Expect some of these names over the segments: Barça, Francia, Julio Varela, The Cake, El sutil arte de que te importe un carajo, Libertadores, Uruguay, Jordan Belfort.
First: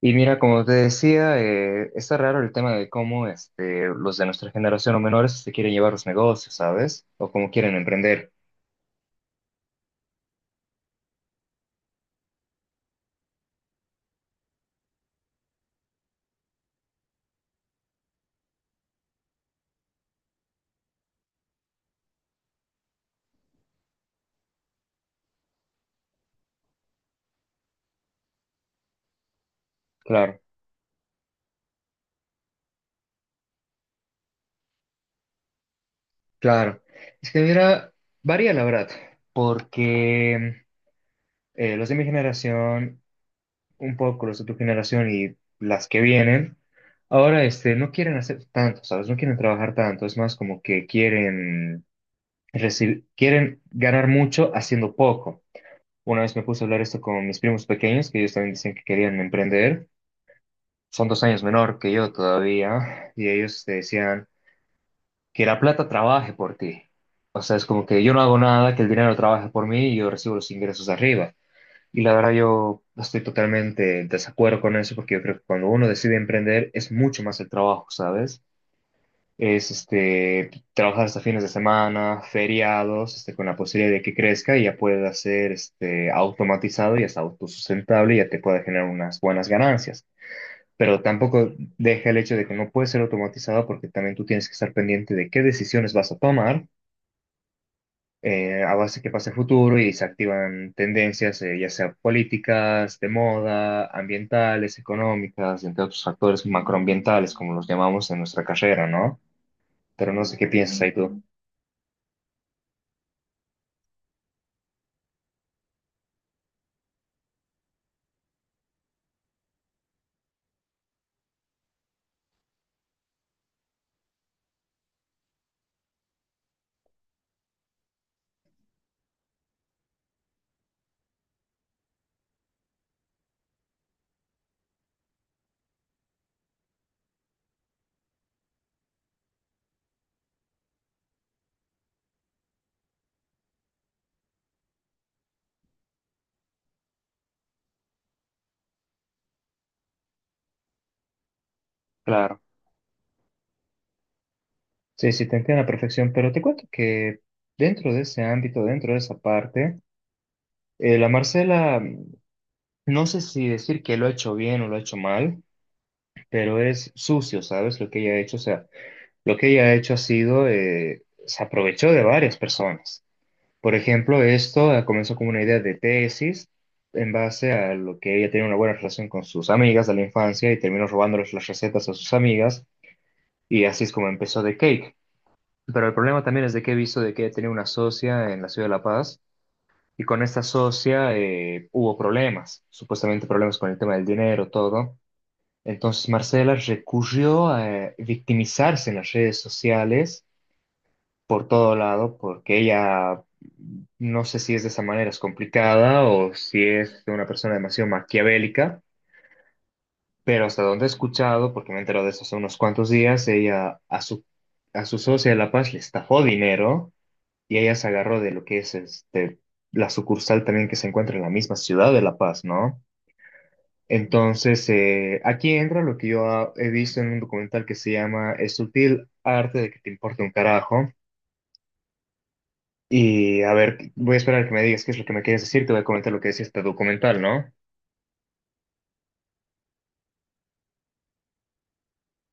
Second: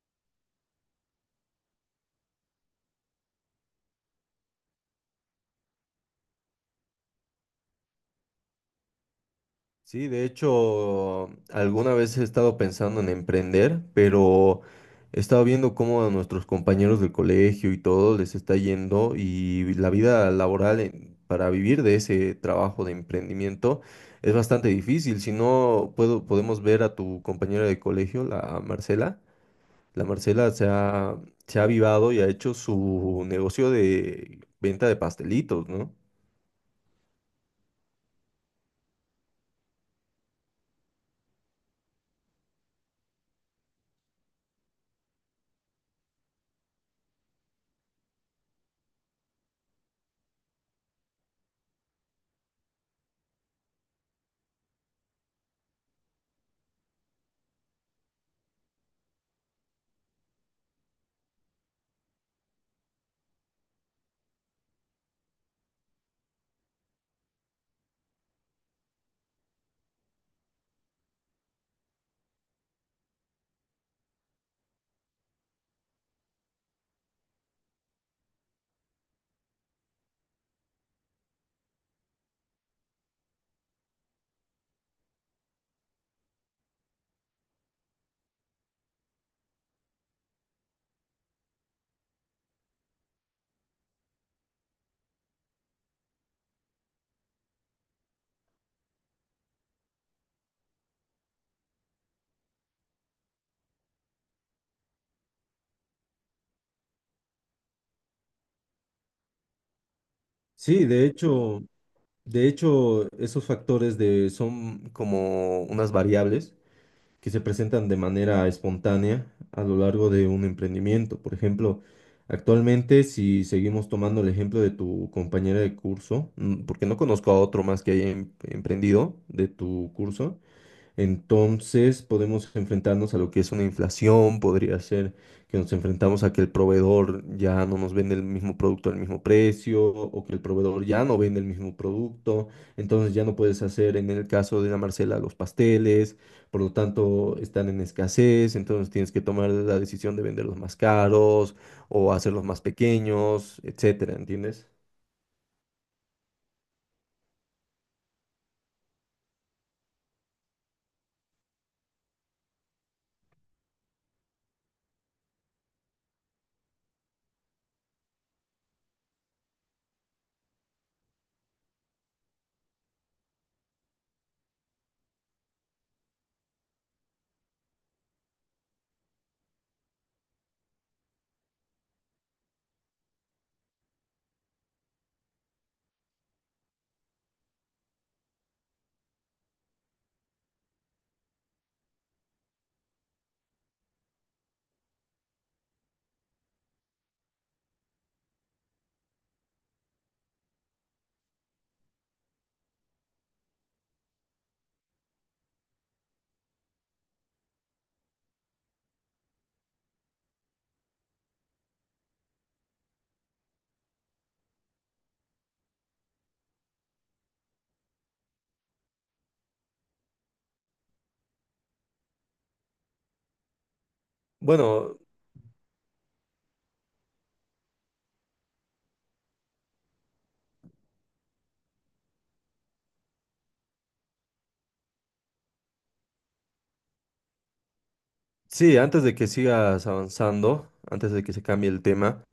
Y mira, como te decía, está raro el tema de cómo este, los de nuestra generación o menores se quieren llevar los negocios, ¿sabes? O cómo quieren emprender. Sí, de hecho, alguna vez he estado pensando en emprender, pero he estado viendo cómo a nuestros compañeros del colegio y todo les está yendo y la vida laboral para vivir de ese trabajo de emprendimiento es bastante difícil. Si no, podemos ver a tu compañera de colegio, la Marcela. La Claro, Marcela se ha, se ha avivado y ha hecho su negocio de venta de pastelitos, ¿no? claro. Es que mira, varía la verdad, porque los de mi generación, un poco los de tu generación y las que vienen, ahora este, no quieren hacer tanto, ¿sabes? No quieren trabajar tanto, es más como que quieren, quieren ganar mucho haciendo poco. Una vez me puse a hablar esto con mis primos pequeños, que ellos también dicen que querían emprender. Son dos años menor que yo todavía, y ellos te decían que la plata trabaje por ti. O sea, es como que yo no hago nada, que el dinero trabaje por mí y yo recibo los ingresos arriba. Y la verdad yo estoy totalmente en desacuerdo con eso, porque yo creo que cuando uno decide emprender es mucho más el trabajo, ¿sabes? Es este, trabajar hasta fines de semana, feriados, este, con la posibilidad de que crezca y ya pueda ser este, automatizado y hasta autosustentable y ya te pueda generar unas buenas ganancias. Pero tampoco deja el hecho de que no puede ser automatizado porque también tú tienes que estar pendiente de qué decisiones vas a tomar a base de qué pasa el futuro y se activan tendencias, ya sea políticas, de moda, ambientales, económicas, entre otros factores macroambientales, como los llamamos en nuestra carrera, ¿no? Pero no sé qué piensas Sí, ahí de tú. hecho. De hecho, esos factores de, son como unas variables que se presentan de manera espontánea a lo largo de un emprendimiento. Por ejemplo, actualmente, si seguimos tomando el ejemplo de tu compañera de curso, mm, porque no conozco a otro más que haya emprendido de tu curso, entonces podemos enfrentarnos a lo que es una inflación, podría ser que nos enfrentamos a que el proveedor ya no nos vende el mismo producto al mismo precio o que el proveedor ya no vende el mismo producto, entonces ya no puedes hacer en el caso de la Marcela los pasteles, por lo tanto están en escasez, entonces tienes que tomar la decisión de venderlos más caros o Claro. hacerlos más pequeños, etcétera, ¿entiendes? Sí, sí, te entiendo a la perfección, pero te cuento que dentro de ese ámbito, dentro de esa parte, la Marcela, mm, no sé si decir que lo ha hecho bien o lo ha hecho mal, pero es sucio, ¿sabes? Lo que ella ha hecho, o sea, lo que ella ha hecho ha sido, se aprovechó de varias personas. Por ejemplo, esto comenzó como una idea de tesis en base a lo que ella tenía una buena relación con sus amigas de la infancia y terminó robándoles las recetas a sus amigas y así es como empezó The Cake. Pero el problema también es de que he visto de que he tenido una socia en la ciudad de La Paz y con esta socia hubo problemas, supuestamente problemas con el tema del dinero, todo. Entonces Marcela recurrió a victimizarse en las redes sociales por todo lado porque ella, no sé si es de esa manera, es complicada o si es una persona demasiado maquiavélica, pero hasta donde he escuchado, porque me he enterado de eso hace unos cuantos días, ella a su socia de La Paz le estafó dinero y ella se agarró de lo que es este, la sucursal también que se encuentra en la misma ciudad de La Paz, ¿no? Entonces, Bueno, aquí entra lo que yo he visto en un documental que se llama El sutil arte de que te importe un carajo. Y a ver, voy a esperar que me digas qué es lo que me quieres decir, te voy a comentar lo que es este documental, ¿no? sí, antes de que sigas avanzando, antes de que se cambie el tema.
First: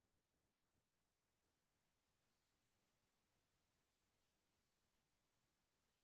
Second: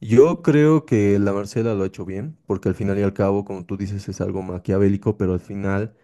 Yo creo que la Marcela lo ha hecho bien, porque al final y al cabo, como tú dices, es algo maquiavélico, pero al final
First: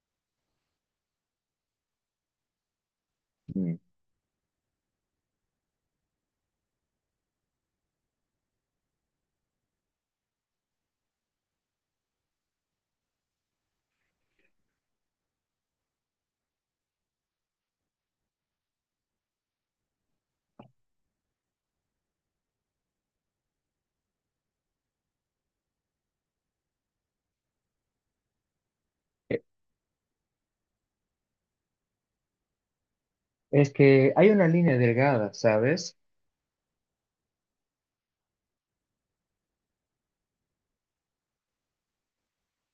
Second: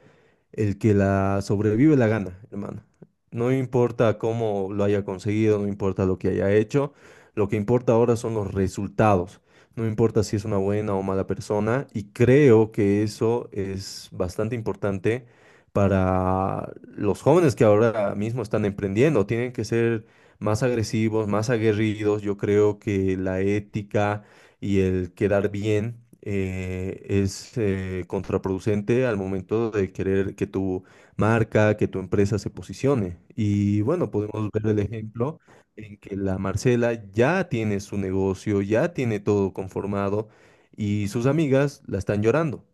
el que la sobrevive la gana, hermano. No Mm. importa cómo lo haya conseguido, no importa lo que haya hecho, lo que importa ahora son los resultados. No importa si es una buena o mala persona y creo que eso es bastante importante para los jóvenes que ahora mismo están emprendiendo. Tienen que ser más agresivos, más aguerridos. Yo creo que la ética y el quedar bien es contraproducente al Eh, momento de querer que tu marca, que tu empresa se posicione. Es Y bueno, que hay una podemos ver línea el delgada, ejemplo ¿sabes? en que la Marcela ya tiene su negocio, ya tiene todo conformado y sus amigas la están llorando.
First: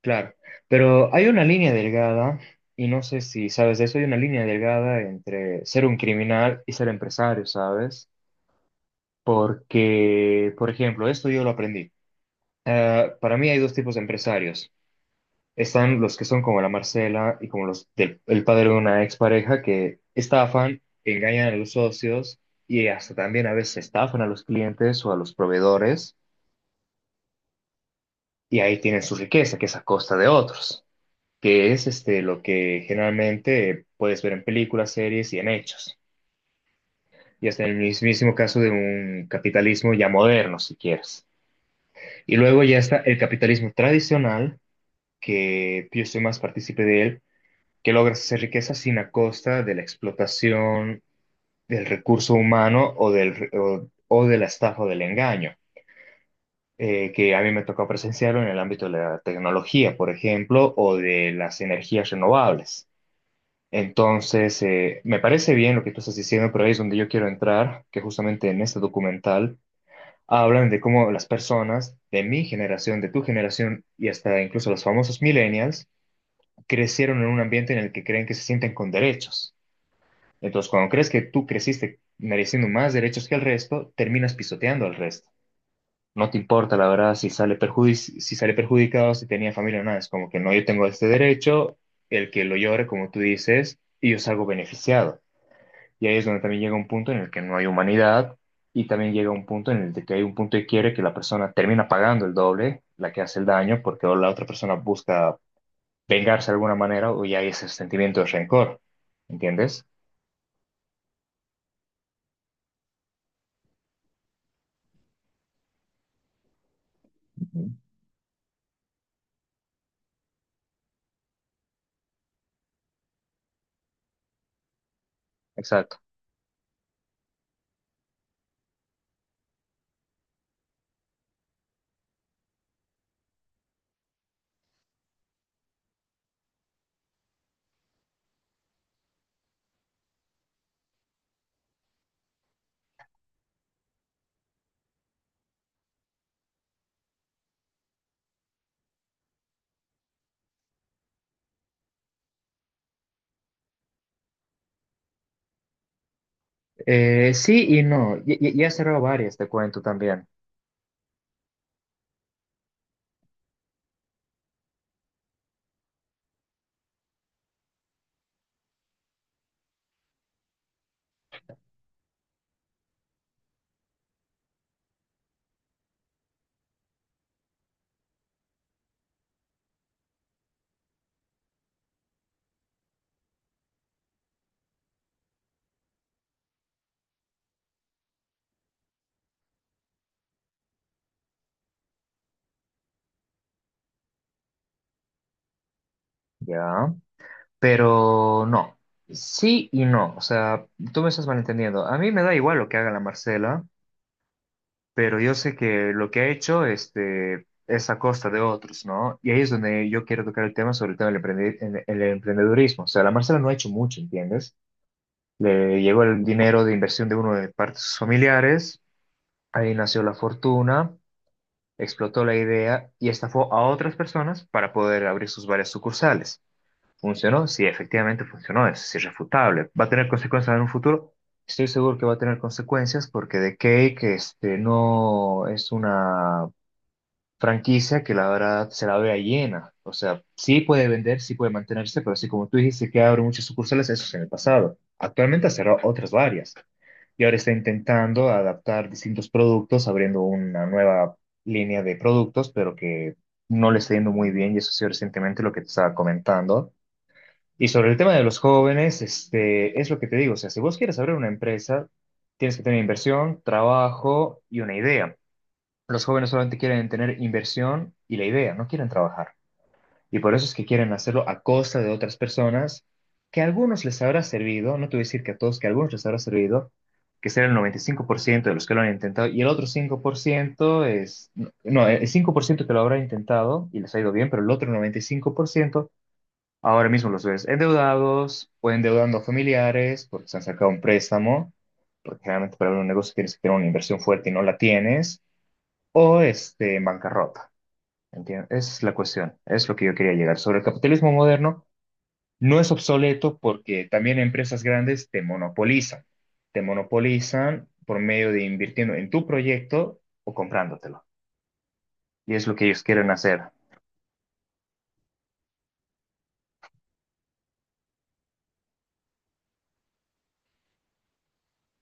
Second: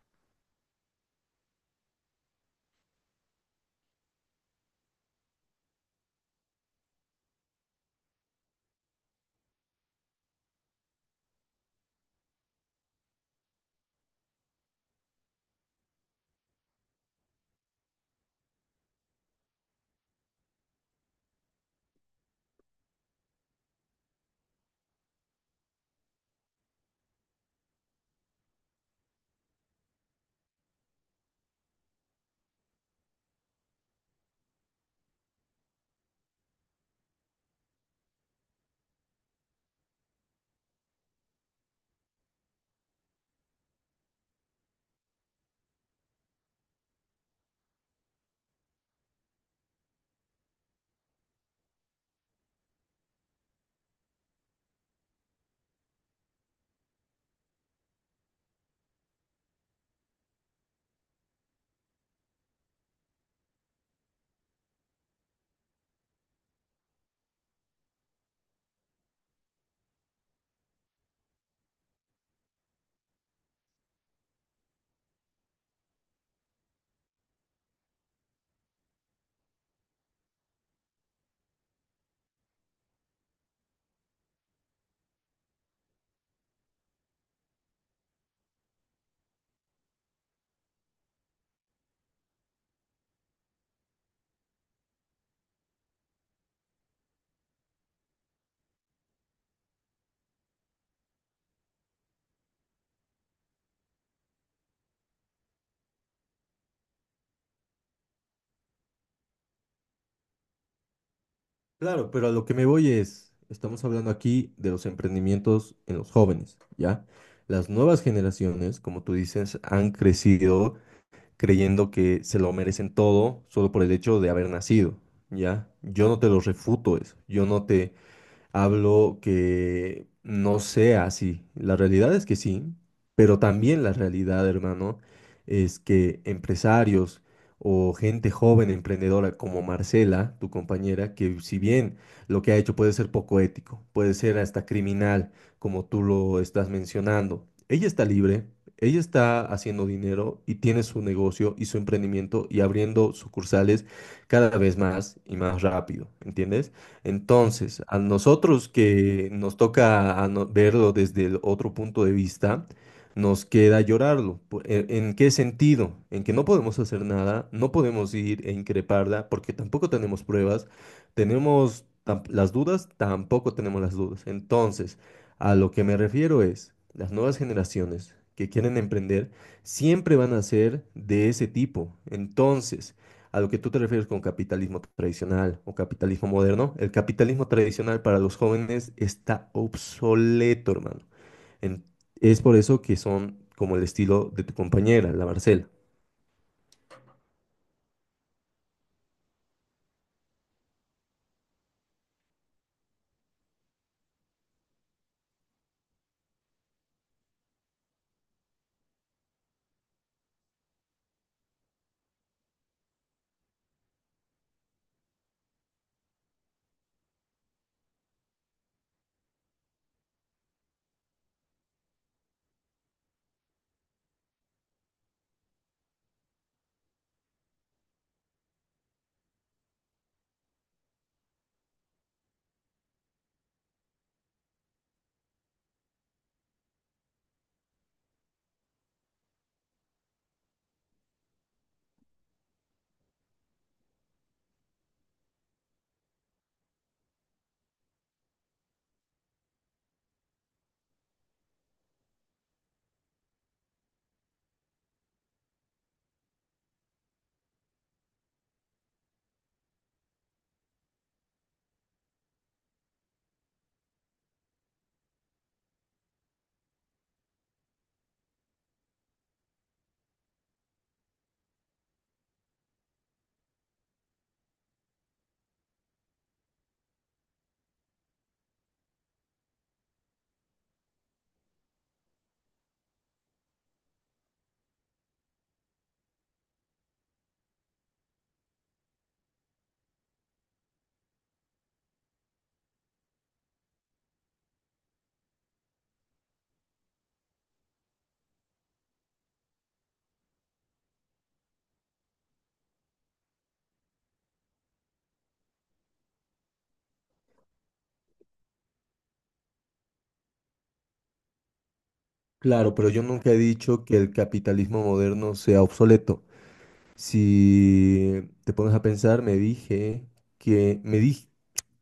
Claro, pero hay una línea delgada, y no sé si sabes de eso, hay una línea delgada entre ser un criminal y ser empresario, ¿sabes? Porque, por ejemplo, esto yo lo aprendí. Para mí hay dos tipos de empresarios. Están los que son como la Marcela y como los del el padre de una expareja que estafan, engañan a los socios y hasta también a veces estafan a los clientes o a los proveedores y ahí tienen su riqueza, que es a costa de otros, que es este, lo que generalmente puedes ver en películas, series y en hechos. Y hasta en el mismísimo caso de un capitalismo ya moderno, si quieres. Y luego ya está el capitalismo tradicional, que yo soy más partícipe de él, que logra hacer riqueza sin a costa de la explotación del recurso humano o, del, o de la estafa o del engaño, que a mí me tocó presenciarlo en el ámbito de la tecnología, por ejemplo, o de las energías renovables. Entonces, me parece bien lo que tú estás diciendo, pero ahí es donde yo quiero entrar, que justamente en este documental hablan de cómo las personas de mi generación, de tu generación y hasta incluso los famosos millennials crecieron en un ambiente en el que creen que se sienten con derechos. Entonces, cuando crees que tú creciste mereciendo más derechos que el resto, terminas pisoteando al resto. No te importa, la verdad, si si sale perjudicado, si tenía familia o nada. Es como que no, yo tengo este derecho, el que lo llore, como tú dices, y yo salgo beneficiado. Y ahí es donde también llega un punto en el que no hay humanidad y también llega un punto en el de que hay un punto de quiebre que la persona termina pagando el doble, la que hace el daño, porque o la otra persona busca vengarse de alguna manera o ya hay ese sentimiento de rencor. ¿Entiendes? Claro, pero a lo que me voy es, estamos hablando aquí de los emprendimientos en los jóvenes, ¿ya? Las Ujú. nuevas generaciones, como tú dices, han crecido creyendo que se lo merecen todo solo por el hecho de haber nacido, ¿ya? Exacto. Yo no te lo refuto eso, yo no te hablo que no sea así. La realidad es que sí, pero también la realidad, hermano, es que empresarios o gente joven emprendedora como Marcela, tu compañera, que si bien lo que ha hecho puede ser poco ético, puede ser hasta criminal, como tú lo estás mencionando, ella está libre. Ella está haciendo dinero y tiene su negocio y su emprendimiento y abriendo sucursales cada vez más y más rápido, ¿entiendes? Sí y Entonces, a no. Ya nosotros he cerrado que varias, te nos cuento toca también. a verlo desde el otro punto de vista, nos queda llorarlo. En qué sentido? En que no podemos hacer nada, no podemos ir e increparla porque tampoco tenemos pruebas, tenemos tam- las dudas, tampoco tenemos las dudas. Entonces, a lo que me refiero es, las nuevas generaciones que quieren emprender siempre van a ser de ese tipo. Entonces, a lo que tú te refieres con capitalismo tradicional o capitalismo moderno, el capitalismo tradicional para los jóvenes está obsoleto, hermano. En- es por eso que son como el estilo de tu compañera, la Marcela. Ya. Pero no. Sí y no. O sea, tú me estás malentendiendo. A mí me da igual lo que haga la Marcela. Pero yo sé que lo que ha hecho este, es a costa de otros, ¿no? Y ahí es donde yo quiero tocar el tema sobre el tema del el emprendedurismo. O sea, la Marcela no ha hecho mucho, ¿entiendes? Le llegó el dinero de inversión de uno de parte de sus familiares, ahí nació la fortuna, explotó la idea y estafó a otras personas para poder abrir sus varias sucursales. ¿Funcionó? Sí, efectivamente funcionó, es irrefutable. ¿Va a tener consecuencias en un futuro? Estoy seguro que va a tener consecuencias porque The Cake este, no es una franquicia que la verdad se la vea llena. O sea, sí puede vender, sí puede mantenerse, pero así como tú dijiste que abre muchas sucursales, eso es en el pasado. Actualmente ha cerrado otras varias y ahora está intentando adaptar distintos productos, abriendo una nueva línea de productos, pero que no le está yendo muy bien y eso ha sido recientemente lo que te estaba comentando. Y sobre el tema de los jóvenes, este, es lo que te digo, o sea, si vos quieres abrir una empresa, tienes que tener inversión, trabajo y una idea. Los jóvenes solamente quieren tener inversión y la idea, no quieren trabajar. Y por eso es que quieren hacerlo a costa de otras personas, que a algunos les habrá servido, no te voy a decir que a todos, que a algunos les habrá servido, que será el 95% de los que lo han intentado, y el otro 5% es, no, el 5% que lo habrá intentado y les ha ido bien, pero el otro 95% ahora mismo los ves endeudados o endeudando a familiares porque se han sacado un préstamo, porque generalmente para abrir un negocio tienes que tener una inversión fuerte y no la tienes o este, en bancarrota. ¿Entiendes? Es la cuestión, es lo que yo quería llegar. Sobre el capitalismo moderno, no es obsoleto porque también empresas grandes te monopolizan. Te monopolizan por medio de invirtiendo en tu proyecto o comprándotelo. Y es lo que Claro, ellos pero yo quieren nunca he hacer. dicho que el capitalismo moderno sea obsoleto. Si te pones a pensar, me dije que me di-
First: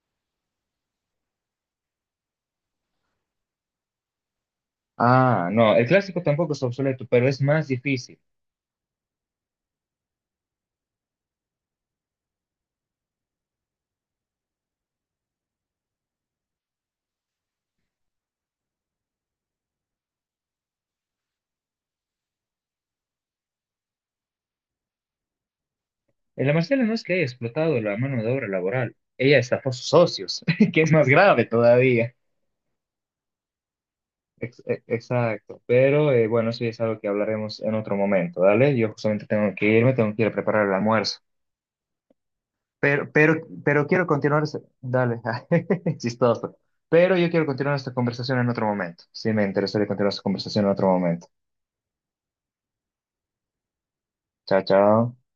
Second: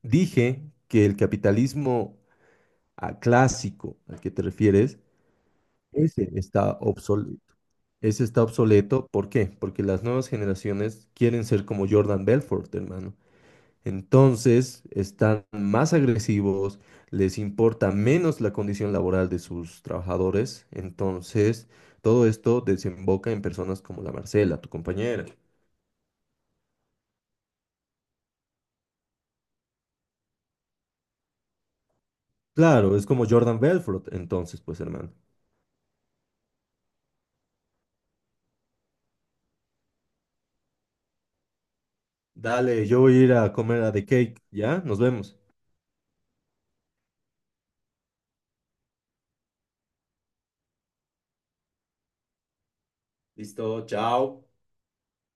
dije que el capitalismo clásico al que te refieres, Ah, no, el clásico ese tampoco es está obsoleto, pero es obsoleto. más difícil. Ese está obsoleto, ¿por qué? Porque las nuevas generaciones quieren ser como Jordan Belfort, hermano. Entonces están más agresivos, les importa menos la condición laboral de sus trabajadores. Entonces todo esto desemboca en personas como la Marcela, tu compañera. El Marcela no es que haya explotado la mano de obra laboral, ella estafó a sus socios, que es más grave todavía. Claro, es como Jordan Belfort, entonces, pues, hermano. Exacto, pero bueno, eso ya es algo que hablaremos en otro momento, ¿dale? Yo justamente tengo que irme, tengo que ir a preparar el almuerzo. Dale, yo Pero, voy a ir pero, a comer pero a The quiero continuar, Cake, ¿ya? Nos dale, vemos. chistoso. Pero yo quiero continuar esta conversación en otro momento. Sí, me interesaría continuar esta conversación en otro momento. Listo, chao. Chao, chao.